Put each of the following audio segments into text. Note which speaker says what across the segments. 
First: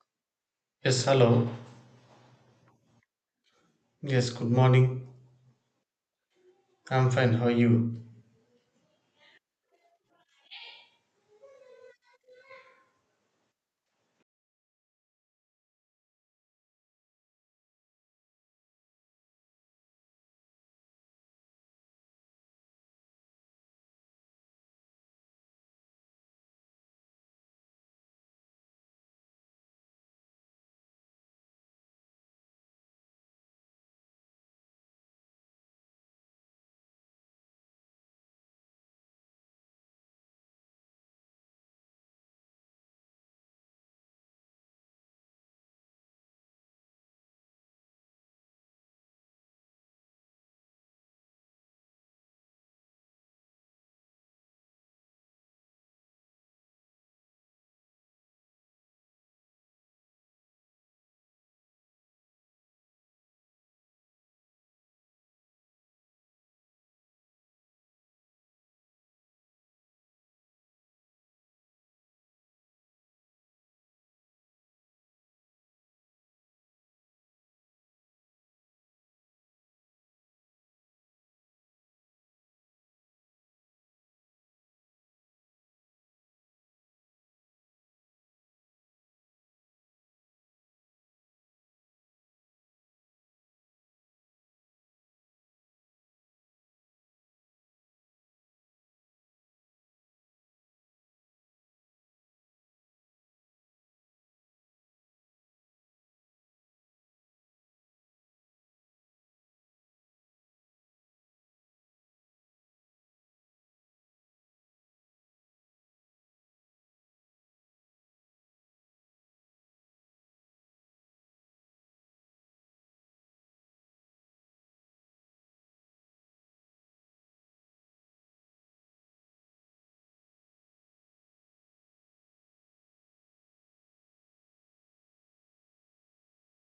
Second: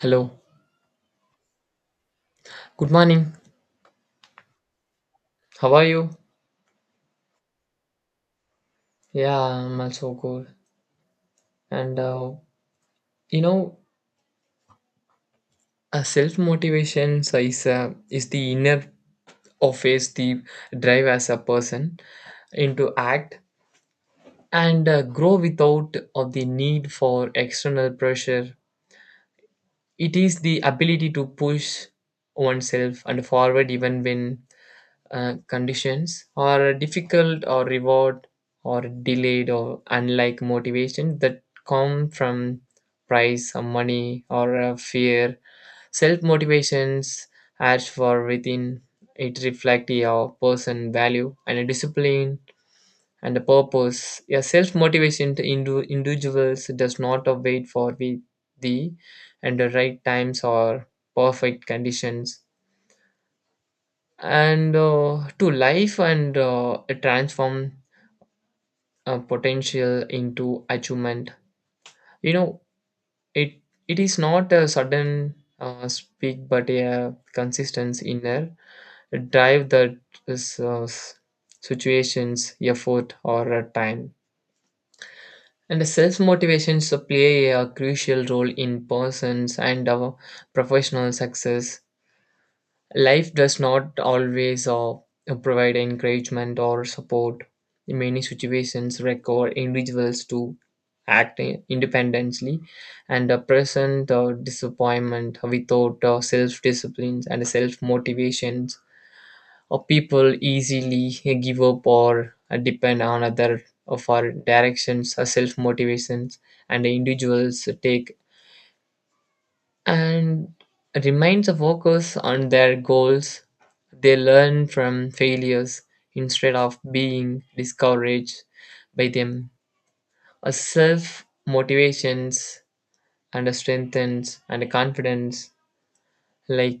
Speaker 1: Hello.
Speaker 2: Yes, hello.
Speaker 1: Good morning.
Speaker 2: Yes, good morning.
Speaker 1: How are you?
Speaker 2: I'm fine. How are you?
Speaker 1: Yeah, I'm also good. And you know, self motivation is the inner of is the drive as a person into act and grow without of the need for external pressure. It is the ability to push oneself and forward even when conditions or difficult or reward or delayed or unlike motivation that come from price or money or fear self motivations as for within it reflect your person value and a discipline and a purpose a self motivation to individuals does not wait for the- and the right times or perfect conditions and to life and transform potential into achievement you know it it is not a sudden speak but a consistent inner drive that is situations effort or a time and the self motivations play a crucial role in persons and our professional success. Life does not always provide encouragement or support. In many situations, require individuals to act independently and present disappointment without self disciplines and self motivations. People easily give up or depend on other for directions or self motivations, and individuals take and reminds the workers on their goals. They learn from failures instead of being discouraged by them. A self motivations and a strengthens and a confidence like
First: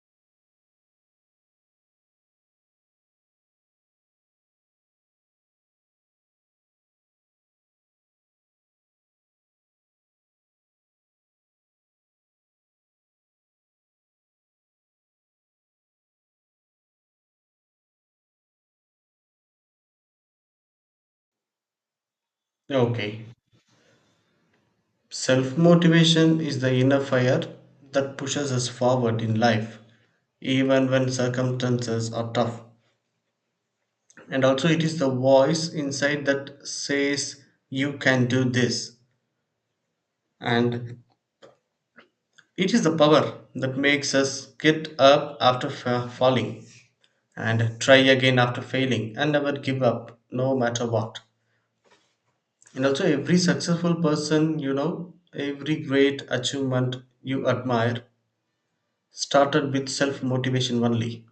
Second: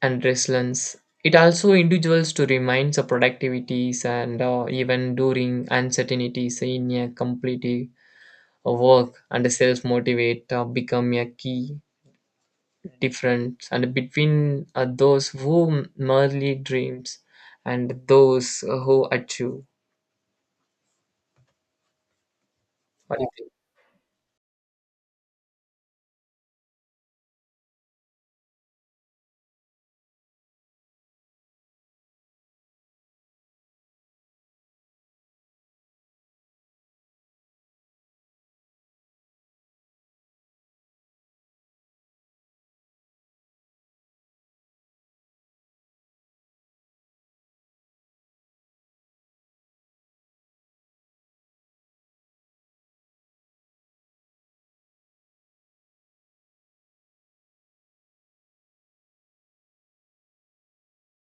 Speaker 1: and resilience. It also individuals to remind the productivities and even during uncertainties in a complete work and self motivate become a key difference and between those who merely dreams and those who achieve. But
Speaker 2: Okay. Self motivation is the inner fire that pushes us forward in life, even when circumstances are tough. And also, it is the voice inside that says, You can do this. And it is the power that makes us get up after falling and try again after failing and never give up, no matter what. And also, every successful person, every great achievement you admire started with self motivation only.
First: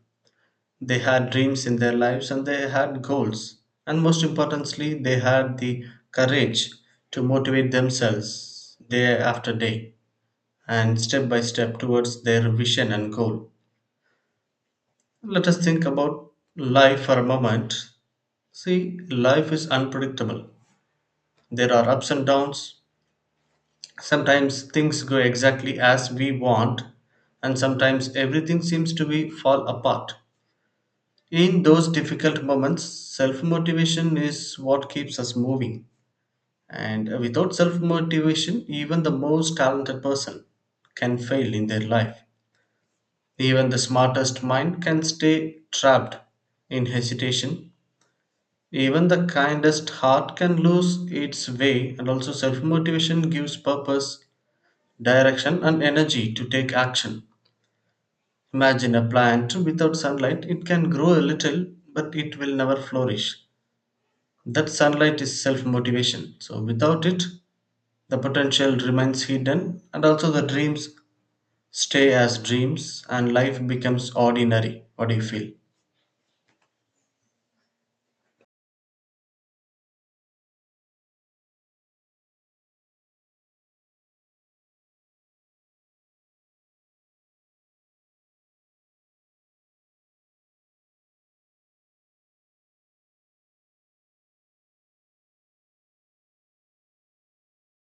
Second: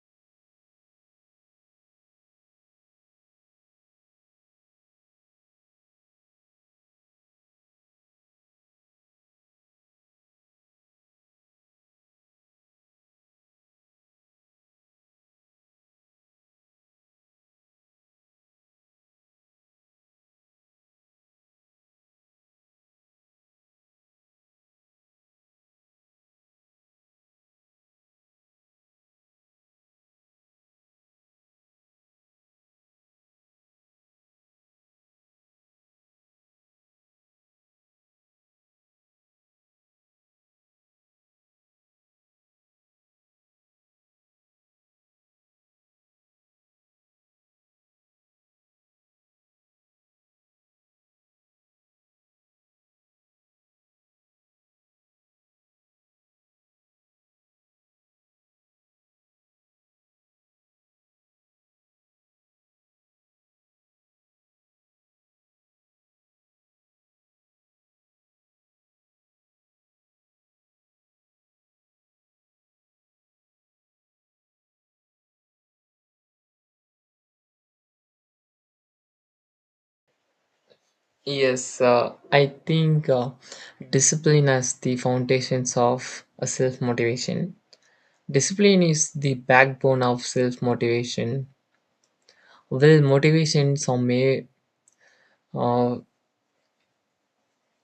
Speaker 2: They had dreams in their lives and they had goals. And most importantly, they had the courage to motivate themselves day after day and step by step towards their vision and goal. Let us think about life for a moment. See, life is unpredictable, there are ups and downs. Sometimes things go exactly as we want, and sometimes everything seems to be fall apart. In those difficult moments, self motivation is what keeps us moving. And without self motivation, even the most talented person can fail in their life. Even the smartest mind can stay trapped in hesitation. Even the kindest heart can lose its way, and also self motivation gives purpose direction and energy to take action. Imagine a plant without sunlight, it can grow a little, but it will never flourish. That sunlight is self motivation. So, without it, the potential remains hidden, and also the dreams stay as dreams, and life becomes ordinary. What do you feel?
Speaker 1: yes, I think discipline as the foundations of self motivation. Discipline is the backbone of self motivation. Well, motivation some may uh,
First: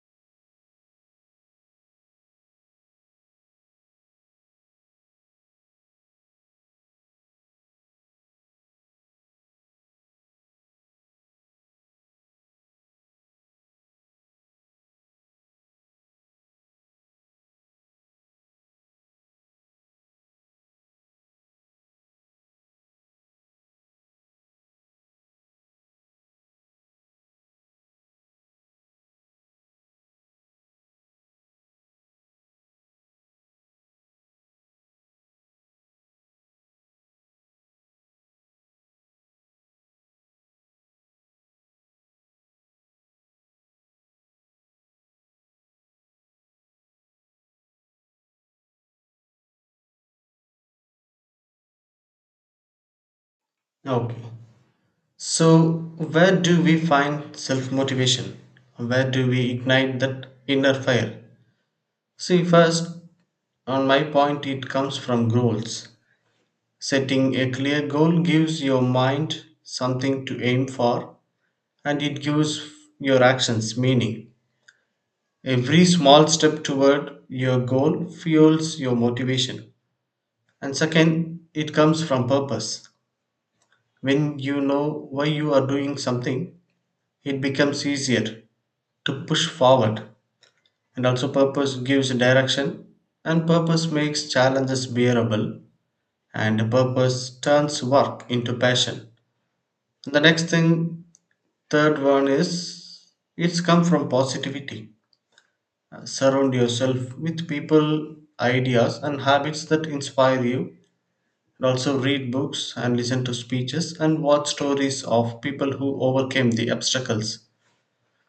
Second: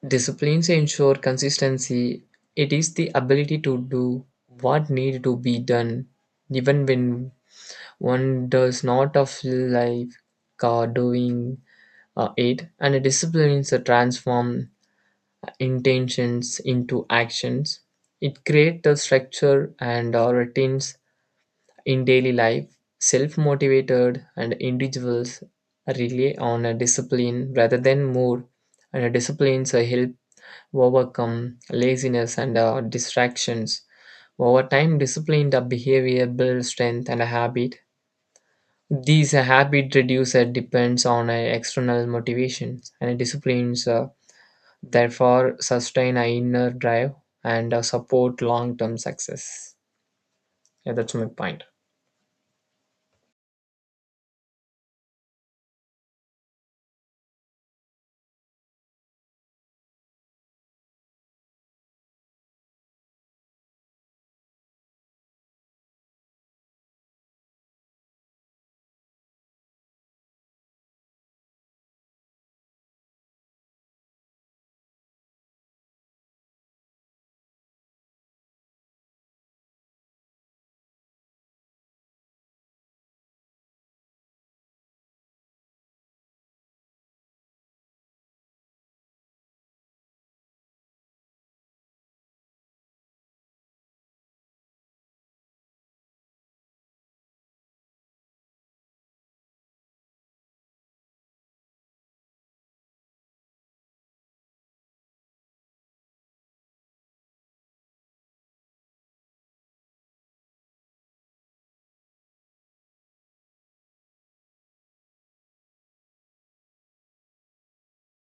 Speaker 1: disciplines ensure consistency. It is the ability to do what need to be done even when one does not of life, doing it, and it disciplines transform intentions into actions. It creates a structure and routines in daily life. Self-motivated and individuals rely on a discipline rather than more, and disciplines help overcome laziness and distractions. Over time, disciplined behavior builds strength and a habit. These habit reducer depends on external motivations and disciplines, therefore sustain our inner drive and support long-term success. Yeah, that's my point.
Speaker 2: Okay. So, where do we find self motivation? Where do we ignite that inner fire? See, first, on my point, it comes from goals. Setting a clear goal gives your mind something to aim for and it gives your actions meaning. Every small step toward your goal fuels your motivation. And second, it comes from purpose. When you know why you are doing something, it becomes easier to push forward. And also, purpose gives direction, and purpose makes challenges bearable, and purpose turns work into passion. The next thing, third one is, it's come from positivity. Surround yourself with people, ideas, and habits that inspire you. And also read books and listen to speeches and watch stories of people who overcame the obstacles.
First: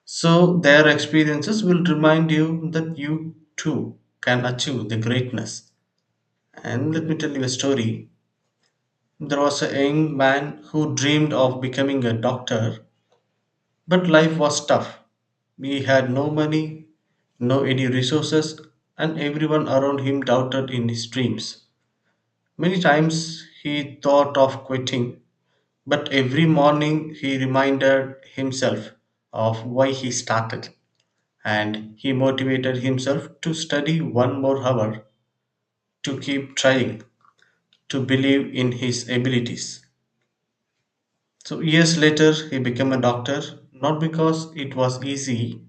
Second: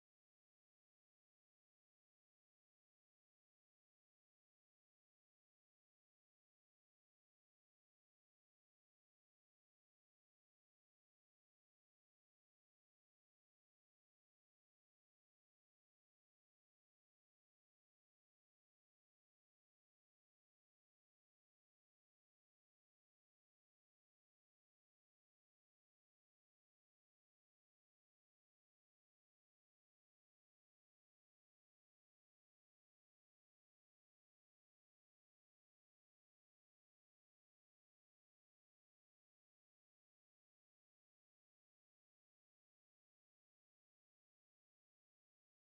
Speaker 2: So their experiences will remind you that you too can achieve the greatness. And let me tell you a story. There was a young man who dreamed of becoming a doctor. But life was tough. He had no money, no any resources, and everyone around him doubted in his dreams. Many times he thought of quitting, but every morning he reminded himself of why he started, and he motivated himself to study one more hour, to keep trying, to believe in his abilities. So, years later, he became a doctor, not because it was easy,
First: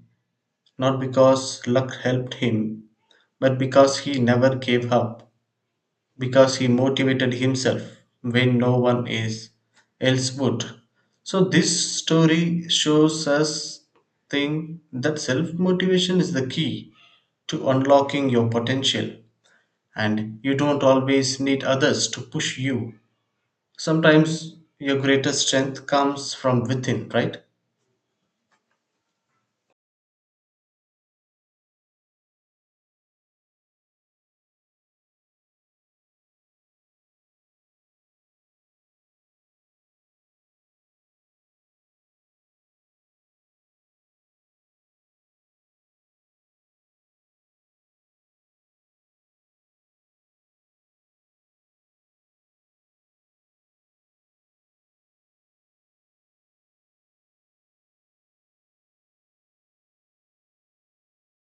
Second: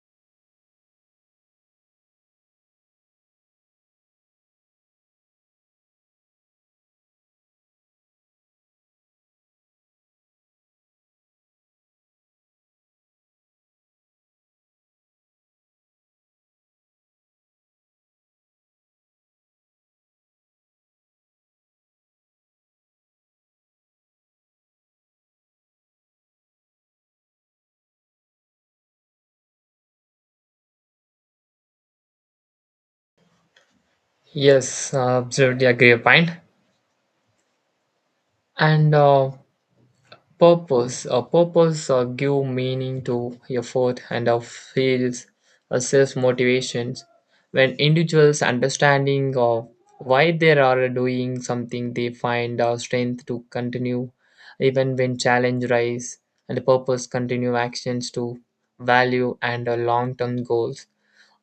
Speaker 2: not because luck helped him, but because he never gave up, because he motivated himself when no one is, else would. So this story shows us thing that self motivation is the key to unlocking your potential and you don't always need others to push you. Sometimes your greatest strength comes from within, right?
Speaker 1: Yes, absolutely agree your point. And Purpose. A purpose give meaning to effort and feels self motivations. When individuals understanding of why they are doing something, they find strength to continue even when challenge rise and purpose continue actions to value and long-term goals.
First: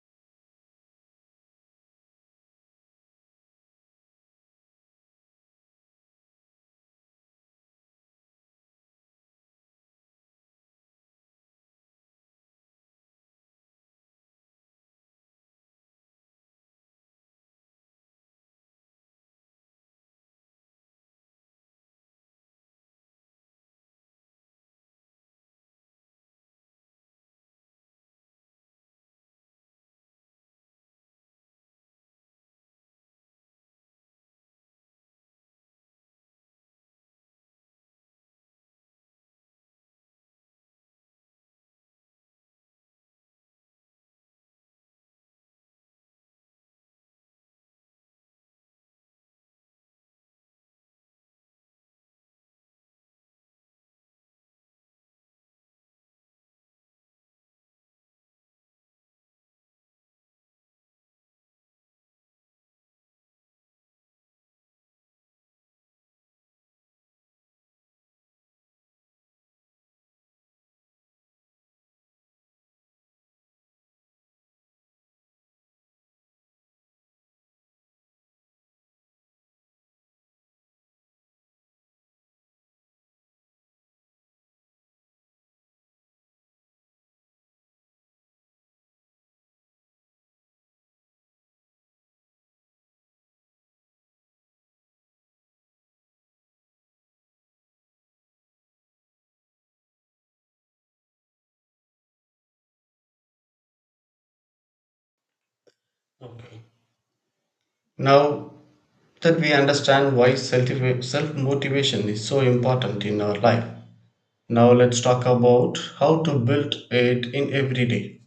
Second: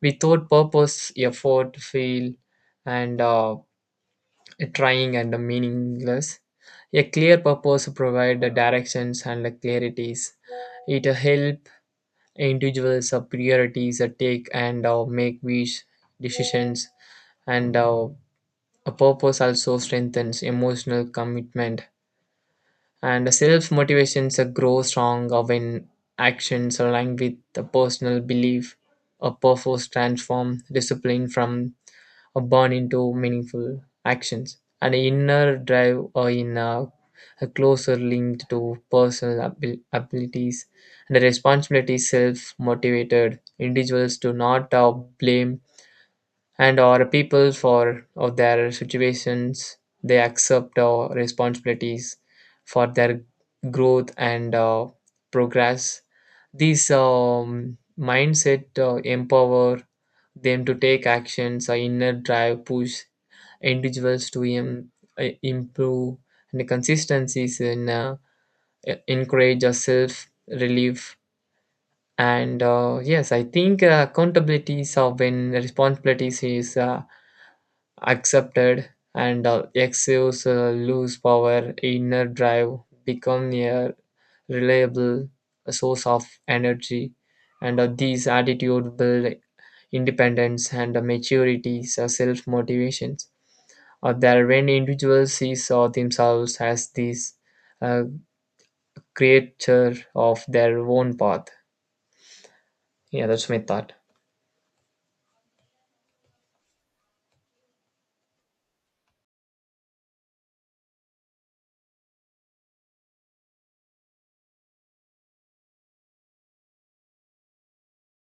Speaker 1: Without purpose, effort feel and trying and meaningless. A clear purpose provides the directions and the clarities. It helps individuals priorities take and make wise decisions and a purpose also strengthens emotional commitment and self motivations grow strong when actions align with the personal belief. A purpose transform discipline from a burn into meaningful actions and inner drive are in a closer linked to personal abilities and the responsibility self motivated individuals do not blame and or people for or their situations. They accept responsibilities for their growth and progress. These mindset empower them to take actions a inner drive push individuals to improve and consistencies in encourage a self relief and yes I think accountabilities of when responsibilities is accepted and excuse lose power inner drive become a reliable source of energy and these attitude build independence and maturity so self motivations that when individuals see saw themselves as these uh, creature of their own path. Yeah, that's my thought.
Speaker 2: Okay. Now that we understand why self motivation is so important in our life. Now, let's talk about how to build it in every day.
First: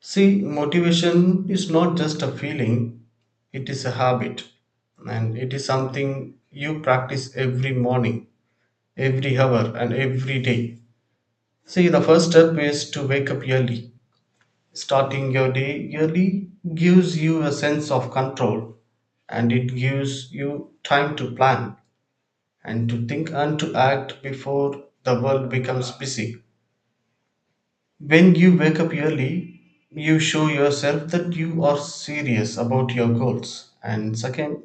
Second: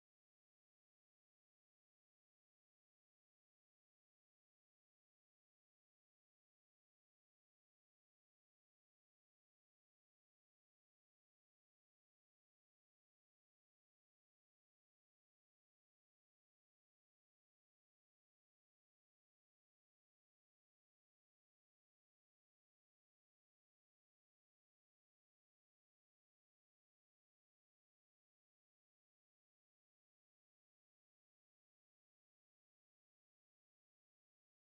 Speaker 2: See, motivation is not just a feeling, it is a habit, and it is something you practice every morning, every hour, and every day. See, the first step is to wake up early. Starting your day early gives you a sense of control and it gives you time to plan and to think and to act before the world becomes busy. When you wake up early, you show yourself that you are serious about your goals. And second,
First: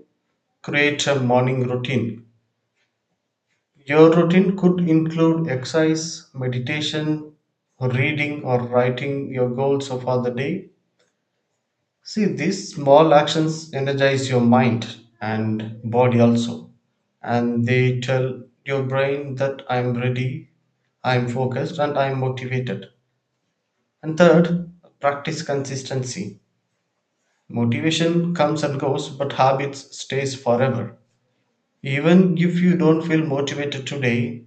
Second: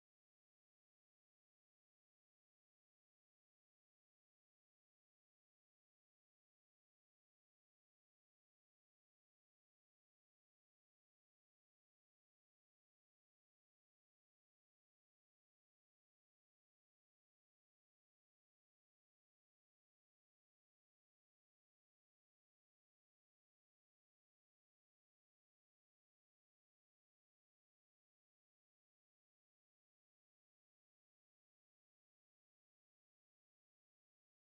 Speaker 2: create a morning routine. Your routine could include exercise, meditation, reading, or writing your goals for the day. See, these small actions energize your mind and body also. And they tell your brain that I'm ready, I'm focused, and I'm motivated. And third, practice consistency. Motivation comes and goes, but habits stays forever. Even if you don't feel motivated today,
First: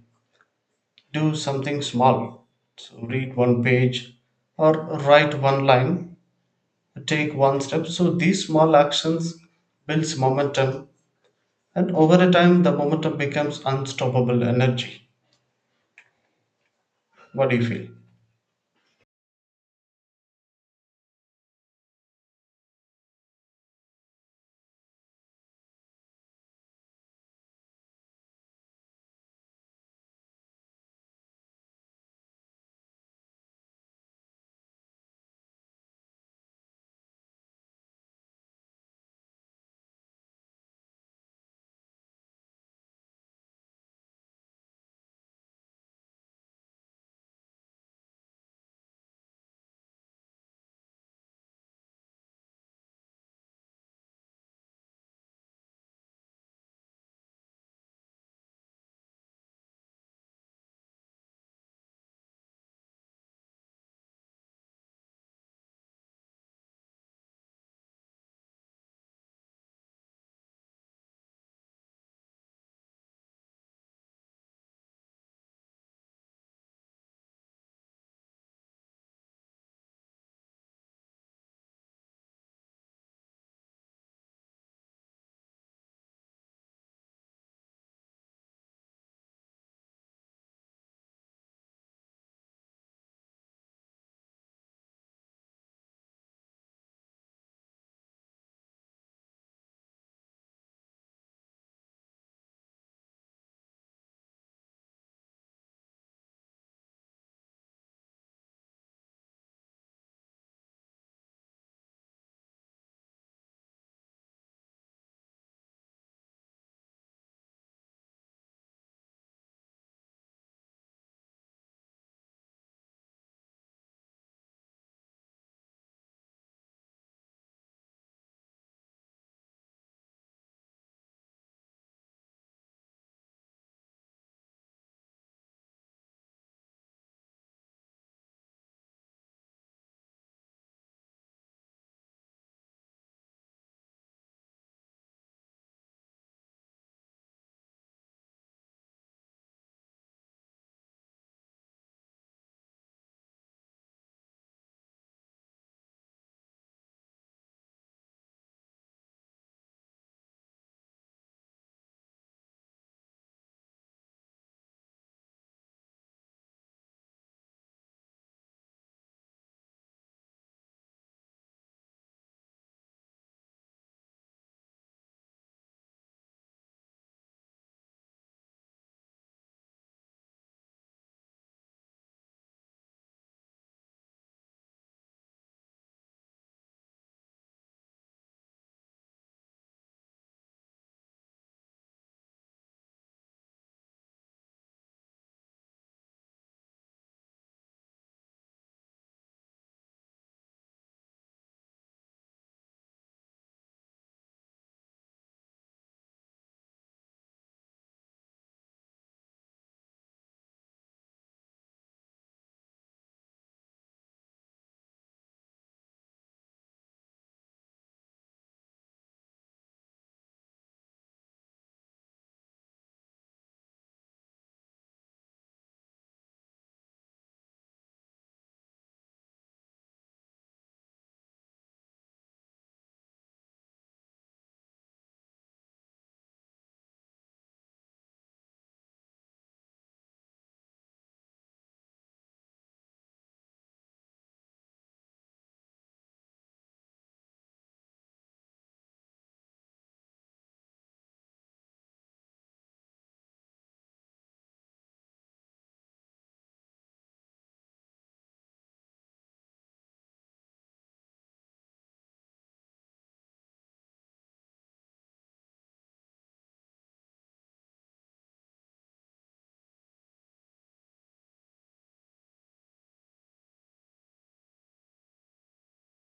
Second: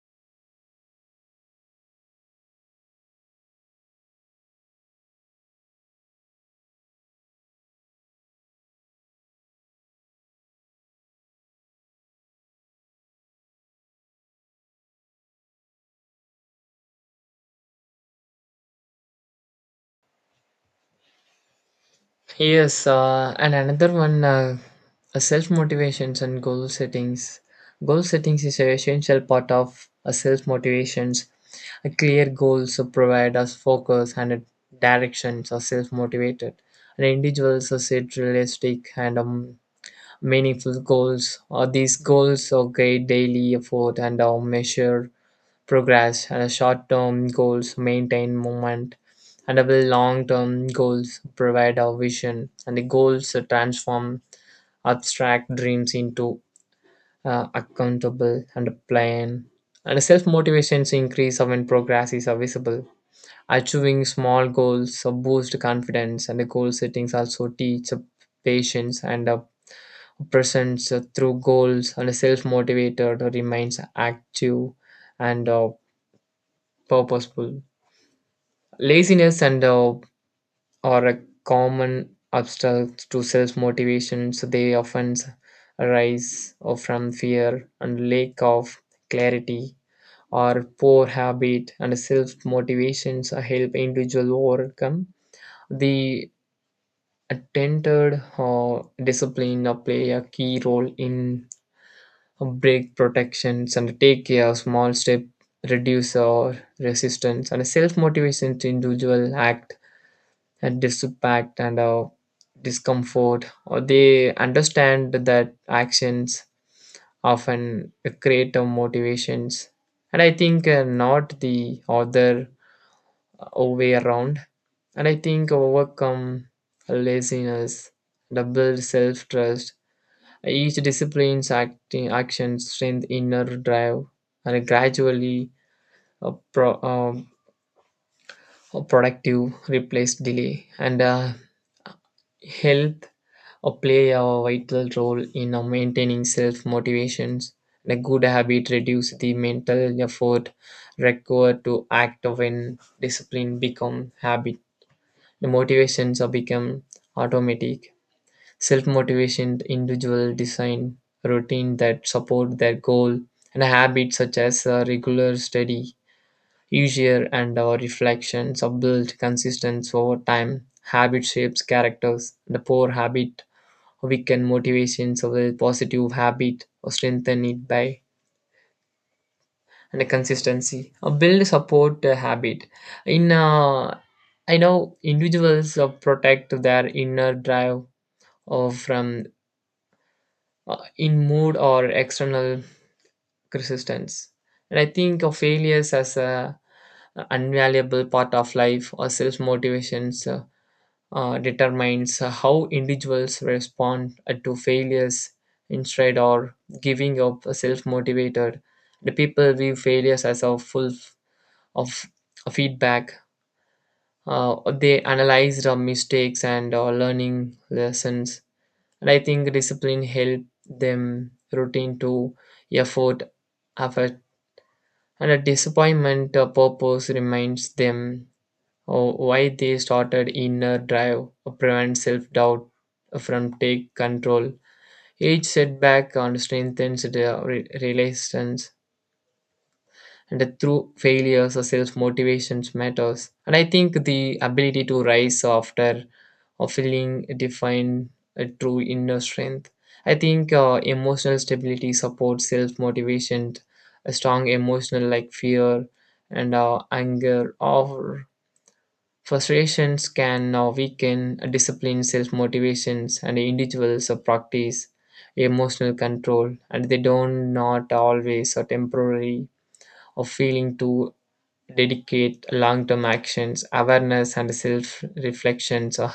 Speaker 2: do something small. So read one page or write one line, take one step. So these small actions builds momentum. And over a time, the momentum becomes unstoppable energy. What do you feel?
Speaker 1: Yes, and another one, self motivations and goal settings. Goal settings is an essential part of a self motivations. A clear goals to provide us focus and a directions are self motivated. And individuals are set realistic and meaningful goals. Or these goals are guide daily effort and are measure progress and short-term goals maintain movement and our long-term goals provide our vision and the goals transform abstract dreams into accountable and a plan and self-motivations increase when progress is visible. Achieving small goals boost confidence and the goal settings also teach patience and presence through goals and self-motivated remains active and purposeful. Laziness and are a common obstacle to self motivation, so they often arise from fear and lack of clarity or poor habit and self motivations help individual overcome the attended discipline play a key role in break protections and take a small step reduce our resistance and self motivation to individual act and disaffect and discomfort or they understand that actions often create a motivations and I think not the other way around. And I think overcome laziness the build self-trust each discipline's acting action strength inner drive and gradually a pro, um, a productive replace delay and health or play a vital role in maintaining self motivations. A good habit reduce the mental effort required to act when discipline become habit. The motivations are become automatic. Self motivation individual design routine that support their goal and habits such as regular study, usual and reflections are built consistent over time. Habit shapes characters. The poor habit we can motivations or a positive habit or strengthen it by and a consistency or build support habit in I know individuals protect their inner drive or from in mood or external resistance. And I think of failures as a invaluable part of life or self motivations determines how individuals respond to failures instead or giving up self-motivated the people view failures as a full of feedback. uh, they analyze the mistakes and learning lessons. And I think discipline help them routine to effort effort and a disappointment purpose reminds them why they started inner drive prevent self-doubt from take control each setback and strengthens the resilience. And through failures self-motivations matters and I think the ability to rise after or feeling define a true inner strength. I think emotional stability supports self-motivation. A strong emotional like fear and anger or frustrations can now weaken discipline, self motivations, and individuals of practice emotional control, and they don't not always or temporarily or feeling to dedicate long term actions, awareness, and self reflections or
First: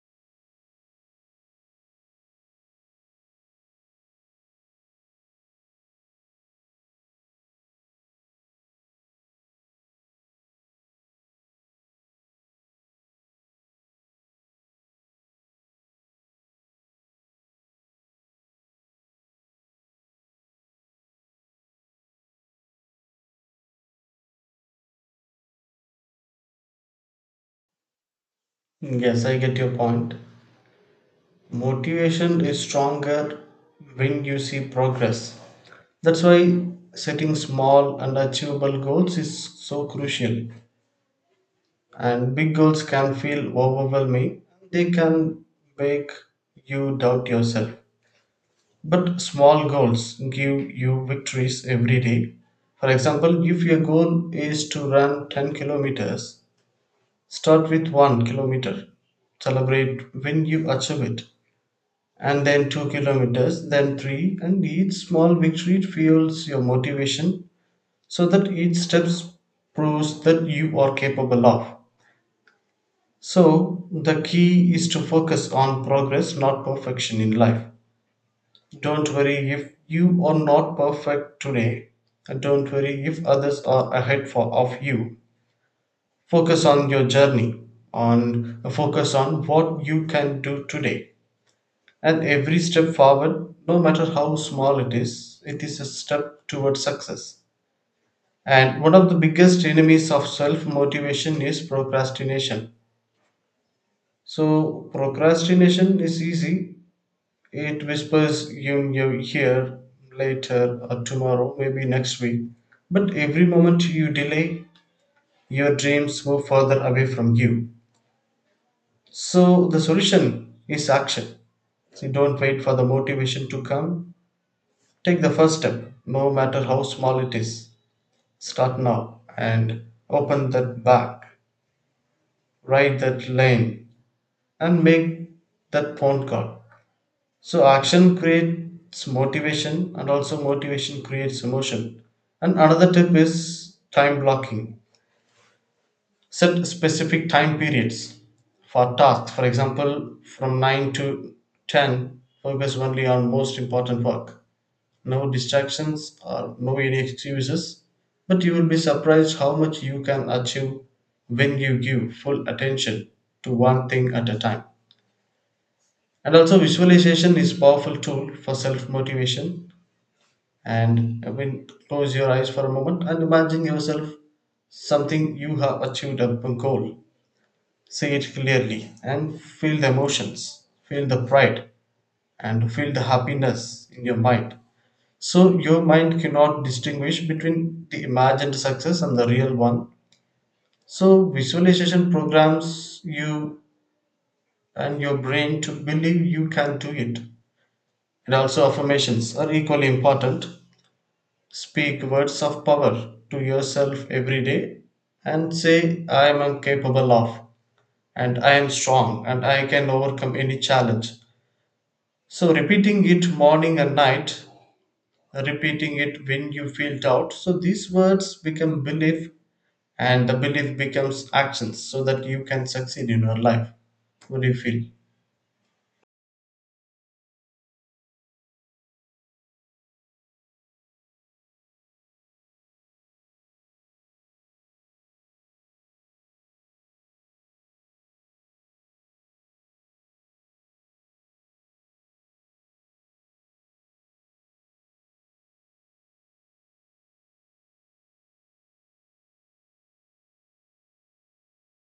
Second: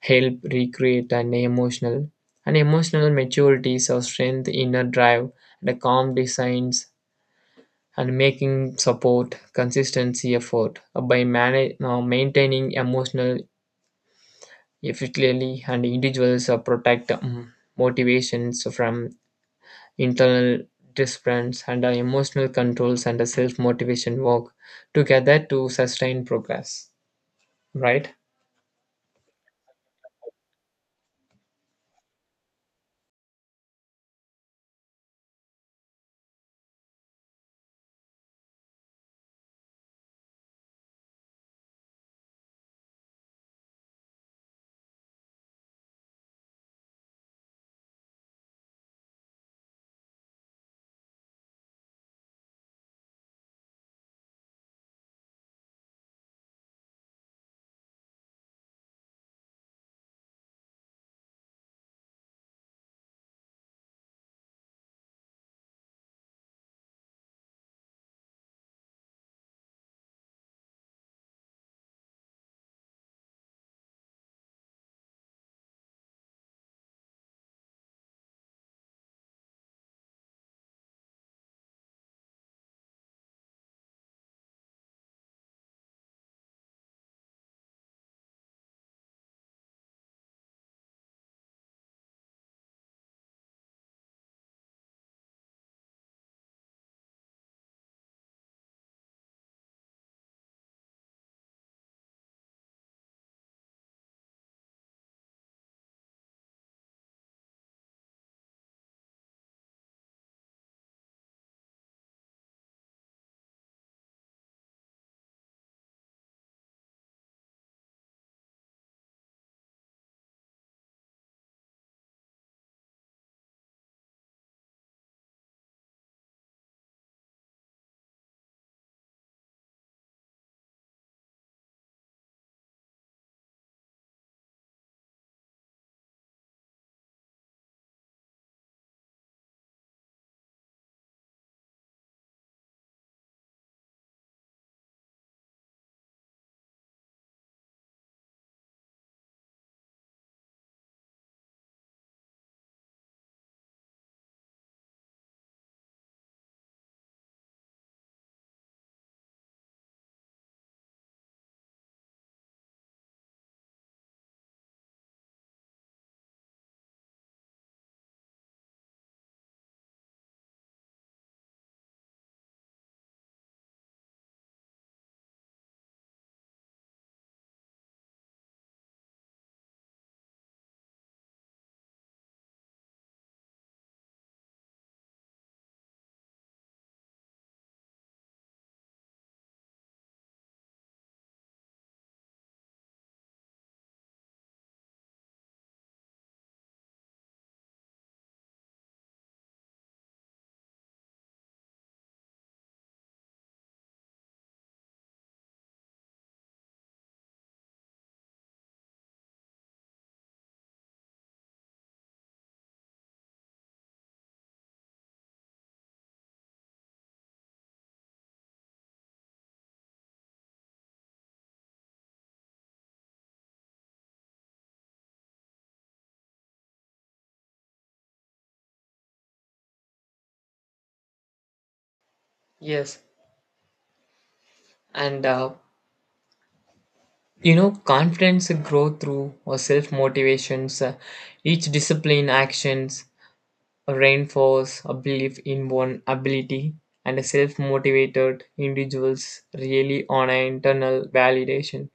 Speaker 1: help recreate an emotional and emotional maturity or strength inner drive and a calm designs and making support consistency effort by maintaining emotional effectively, and individuals protect motivations from internal disciplines and emotional controls and self motivation work together to sustain progress. Right?
Speaker 2: Yes, I get your point. Motivation is stronger when you see progress. That's why setting small and achievable goals is so crucial. And big goals can feel overwhelming, they can make you doubt yourself. But small goals give you victories every day. For example, if your goal is to run 10 kilometers, start with 1 kilometer, celebrate when you achieve it, and then 2 kilometers, then three, and each small victory fuels your motivation so that each step proves that you are capable of. So, the key is to focus on progress, not perfection in life. Don't worry if you are not perfect today. Don't worry if others are ahead for, of you. Focus on your journey, on focus on what you can do today, and every step forward, no matter how small it is, it is a step towards success. And one of the biggest enemies of self motivation is procrastination. So procrastination is easy, it whispers in your ear, later or tomorrow, maybe next week, but every moment you delay, your dreams move further away from you. So the solution is action. So don't wait for the motivation to come. Take the first step, no matter how small it is. Start now and open that back, ride that lane, and make that phone call. So action creates motivation, and also motivation creates emotion. And another tip is time blocking, set specific time periods for tasks, for example from 9 to 10 focus only on most important work, no distractions or no any excuses, but you will be surprised how much you can achieve when you give full attention to one thing at a time. And also visualization is a powerful tool for self motivation, and I mean, close your eyes for a moment and imagine yourself something you have achieved, a goal. See it clearly and feel the emotions, feel the pride, and feel the happiness in your mind. So, your mind cannot distinguish between the imagined success and the real one. So, visualization programs you and your brain to believe you can do it. And also, affirmations are equally important. Speak words of power to yourself every day and say, I am capable of, and I am strong, and I can overcome any challenge. So repeating it morning and night, repeating it when you feel doubt. So these words become belief and the belief becomes actions so that you can succeed in your life. What do you feel?
Speaker 1: Yes, and confidence grow through or self motivations. Each discipline actions reinforce a belief in one ability, and self motivated individuals really on an internal validation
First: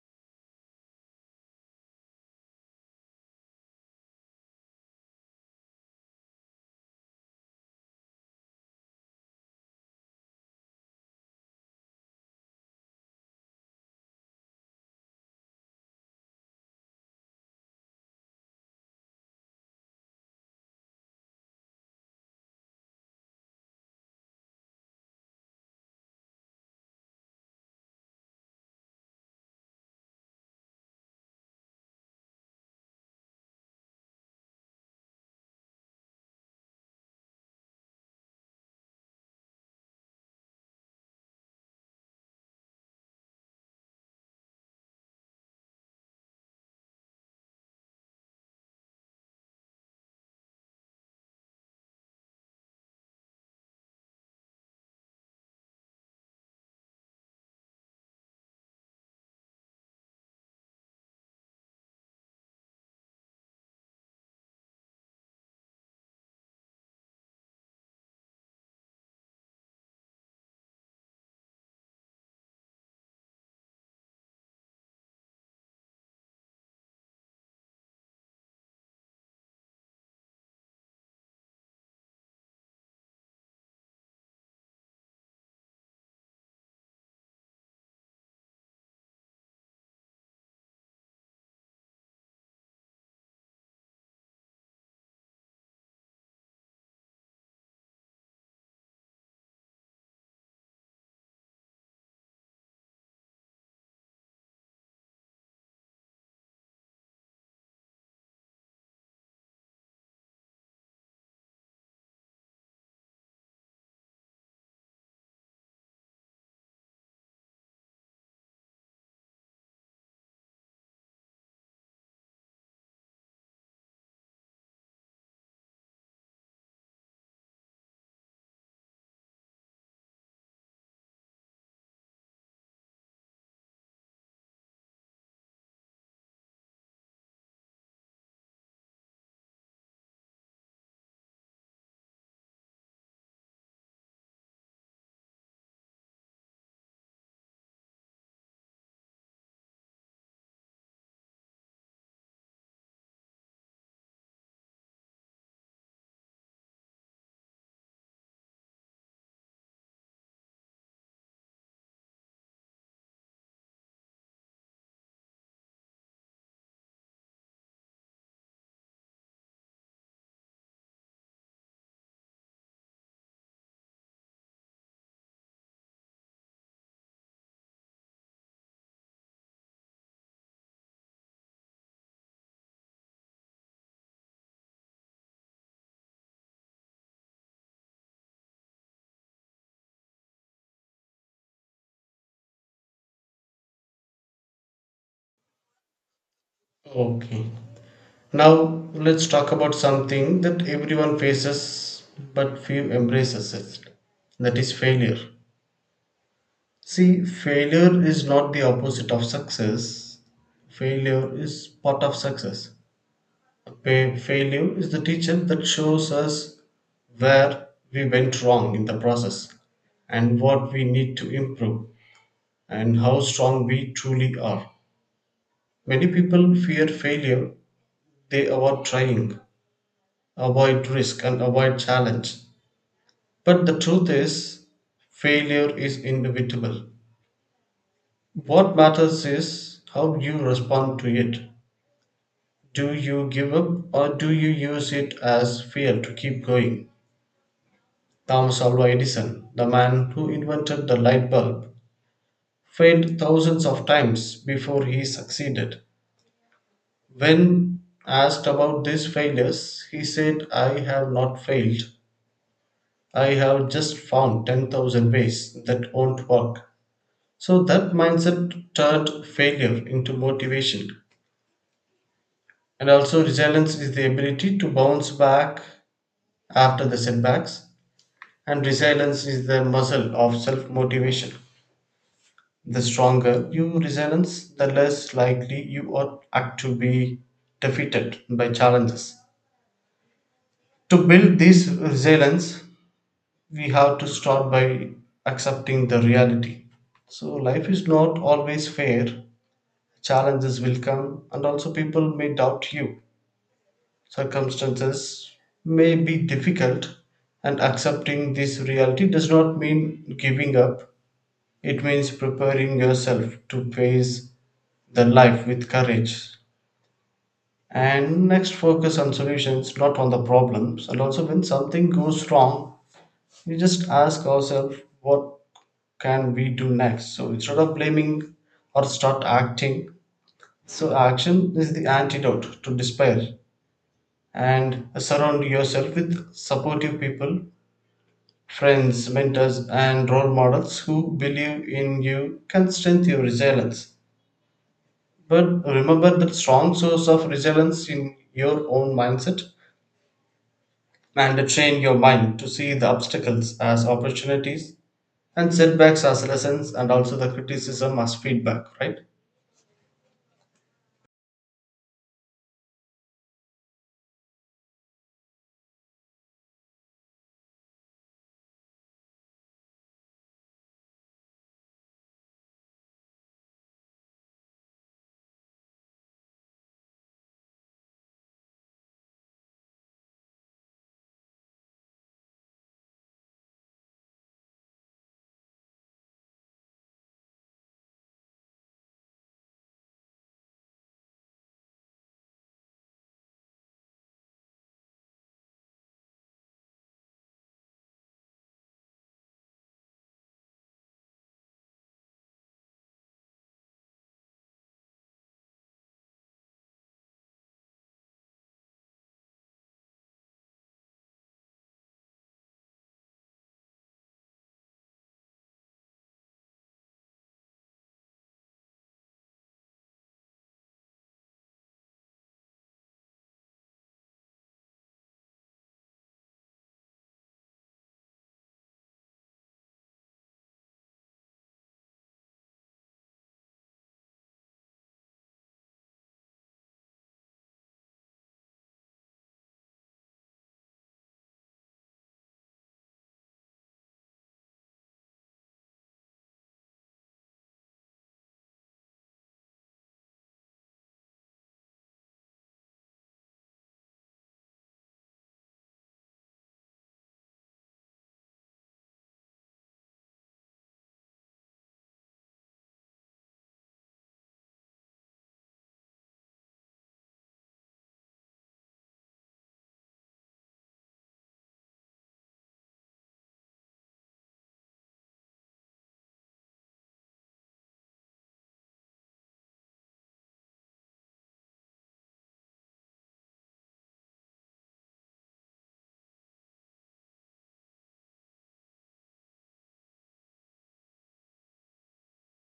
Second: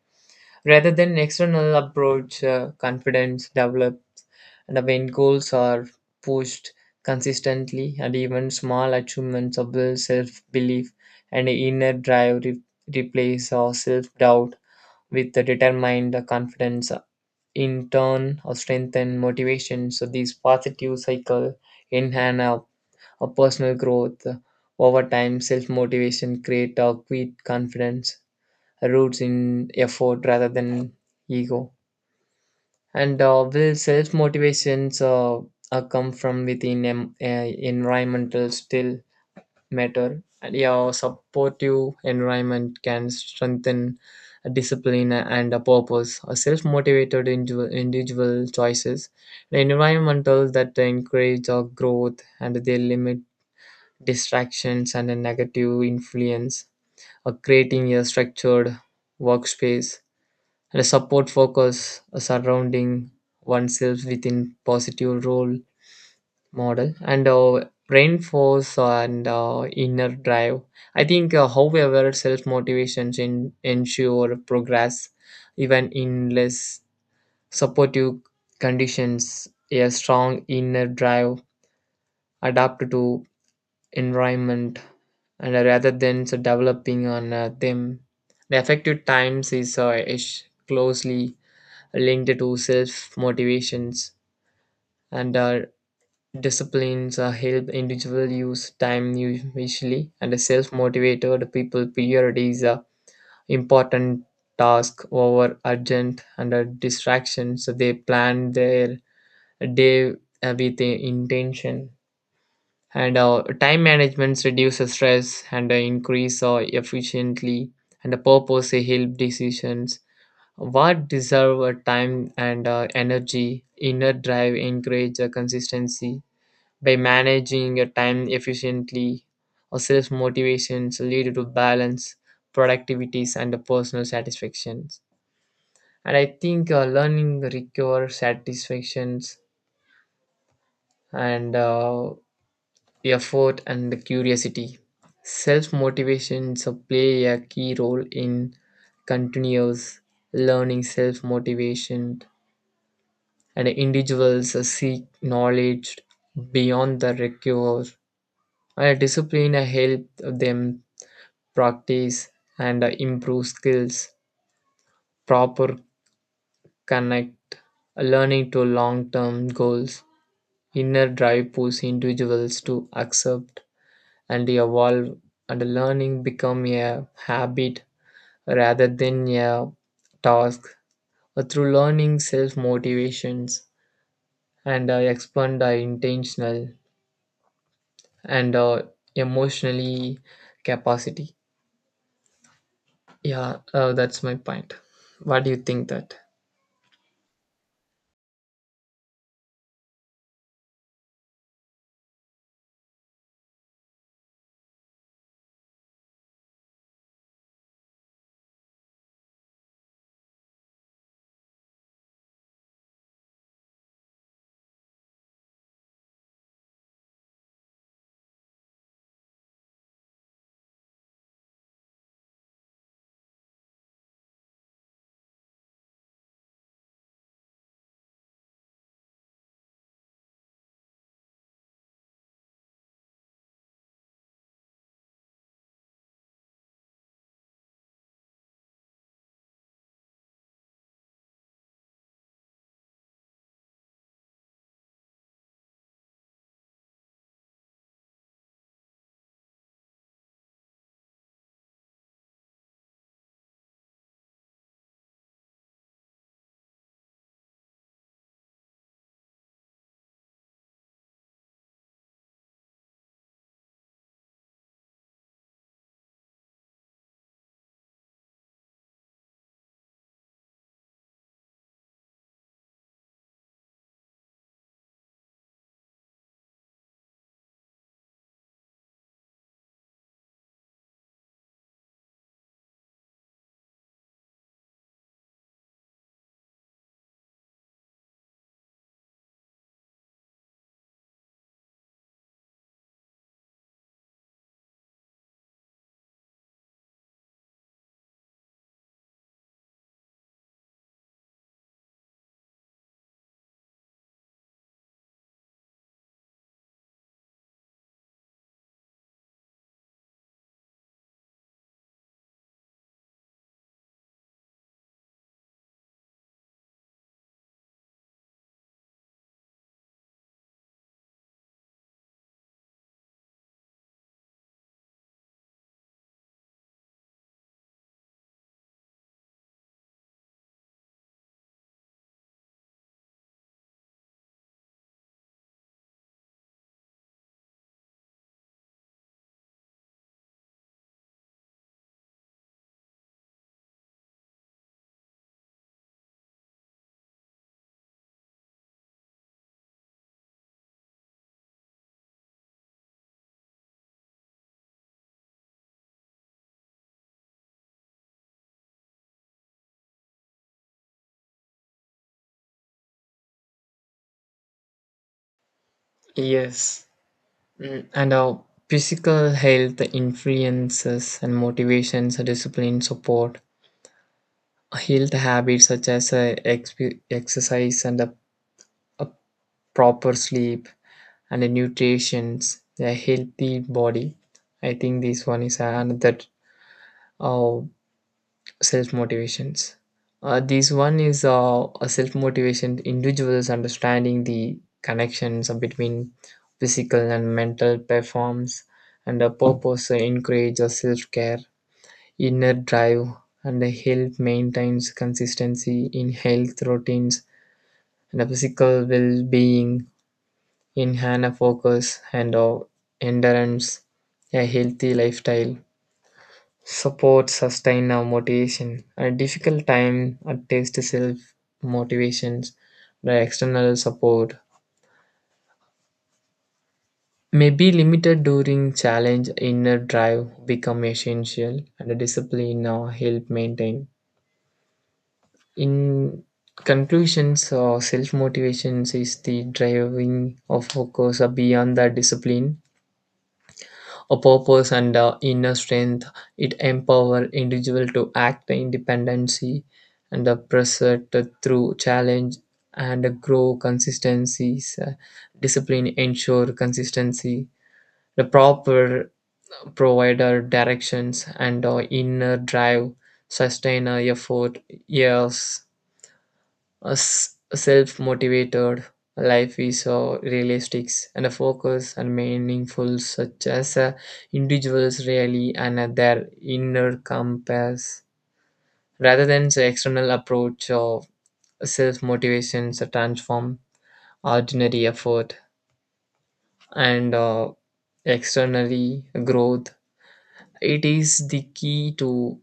Speaker 1: rather than external approach. Confidence develops and when goals are pushed consistently and even small achievements of self-belief and inner drive replace or self-doubt with the determined confidence in turn or strengthen motivation. So this positive cycle enhance our personal growth over time self-motivation create a quit confidence roots in effort rather than ego. And Will self motivations come from within environmental still matter? And yeah, supportive environment can strengthen a discipline and a purpose. A self motivated individual choices, the environmental that encourage our growth and they limit distractions and a negative influence, creating a structured workspace the support focus surrounding oneself within positive role model and reinforce and inner drive. I think, however, self motivations in ensure progress even in less supportive conditions. A strong inner drive adapt to environment and rather than so, developing on them. The effective times is closely linked to self motivations and our disciplines help individual use time usually and self motivated people prioritize important task over urgent and distractions so they plan their day with a intention and time management reduces stress and increase efficiently and the purpose help decisions. What deserve a time and energy, inner drive encourage a consistency by managing your time efficiently. Or self motivations lead to balance, productivities, and the personal satisfactions. And I think learning require satisfactions and effort and the curiosity. Self motivations play a key role in continuous learning self motivation and individuals seek knowledge beyond the regular and discipline help them practice and improve skills proper connect learning to long-term goals inner drive pushes individuals to accept and evolve and learning become a habit rather than a task through learning self motivations and expand the intentional and emotionally capacity. Yeah, that's my point. What do you think that?
Speaker 2: Okay. Now let's talk about something that everyone faces but few embraces it. That is failure. See, failure is not the opposite of success. Failure is part of success. Failure is the teacher that shows us where we went wrong in the process and what we need to improve and how strong we truly are. Many people fear failure, they avoid trying, avoid risk, and avoid challenge. But the truth is, failure is inevitable. What matters is how you respond to it. Do you give up or do you use it as fuel to keep going? Thomas Alva Edison, the man who invented the light bulb, failed thousands of times before he succeeded. When asked about these failures, he said, I have not failed. I have just found 10,000 ways that won't work. So that mindset turned failure into motivation. And also, resilience is the ability to bounce back after the setbacks, and resilience is the muscle of self motivation. The stronger your resilience, the less likely you are act to be defeated by challenges. To build this resilience, we have to start by accepting the reality. So life is not always fair. Challenges will come and also people may doubt you. Circumstances may be difficult and accepting this reality does not mean giving up. It means preparing yourself to face the life with courage. And next, focus on solutions, not on the problems, and also when something goes wrong we just ask ourselves what can we do next, so instead of blaming, or start acting, so action is the antidote to despair. And surround yourself with supportive people, friends, mentors, and role models who believe in you can strengthen your resilience, but remember that strong source of resilience in your own mindset, and train your mind to see the obstacles as opportunities, and setbacks as lessons, and also the criticism as feedback, right?
Speaker 1: Yes. Mm, and our physical health influences and motivations discipline support health habits such as exercise and a proper sleep and the nutrition a healthy body. I think this one is another uh, self motivations. This one is a self motivation. Individuals understanding the connections between physical and mental performs, and a purpose encourage self care, inner drive, and help maintains consistency in health routines and a physical well being, enhance a focus and endurance, a healthy lifestyle support sustain our motivation a difficult time a test self motivations the external support may be limited during challenge inner drive become essential and the discipline now help maintain in conclusions or self motivations is the driving of focus beyond the discipline a purpose and inner strength. It empower individual to act independency and the pursuit through challenge and grow consistencies. Discipline ensure consistency. The proper provider directions and inner drive sustain effort years self-motivated life is realistic and a focus and meaningful such as individuals really and their inner compass rather than the external approach of self-motivation to transform ordinary effort and externally growth. It is the key to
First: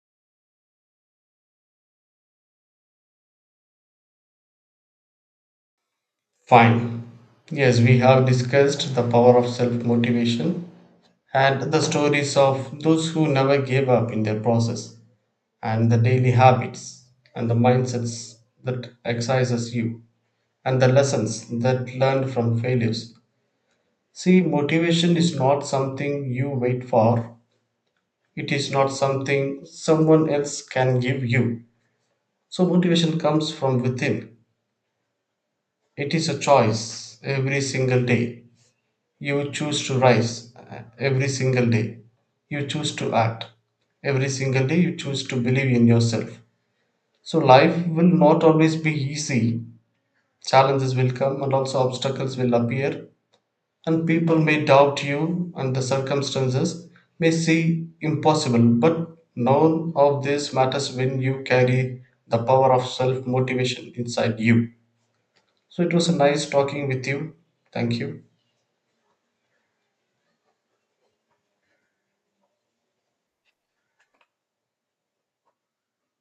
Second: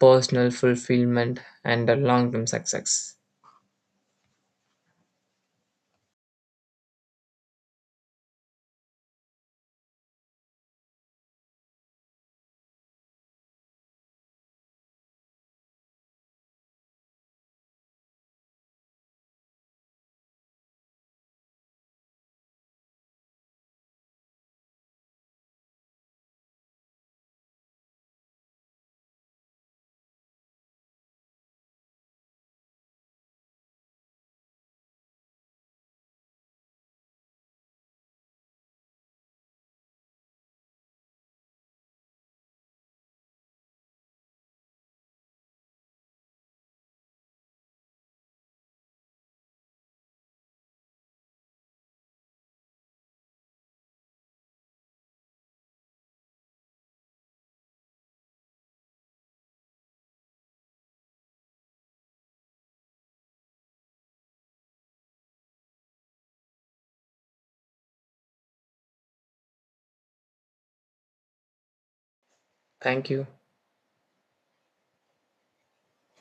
Speaker 1: personal fulfillment and long-term success.
Speaker 2: Fine. Yes, we have discussed the power of self motivation and the stories of those who never gave up in their process and the daily habits and the mindsets that excises you and the lessons that learned from failures. See, motivation is not something you wait for. It is not something someone else can give you. So motivation comes from within. It is a choice every single day. You choose to rise every single day. You choose to act every single day. You choose to believe in yourself. So life will not always be easy. Challenges will come and also obstacles will appear, and people may doubt you and the circumstances may seem impossible, but none of this matters when you carry the power of self motivation inside you. So it was a nice talking with you. Thank you.
Speaker 1: Thank you.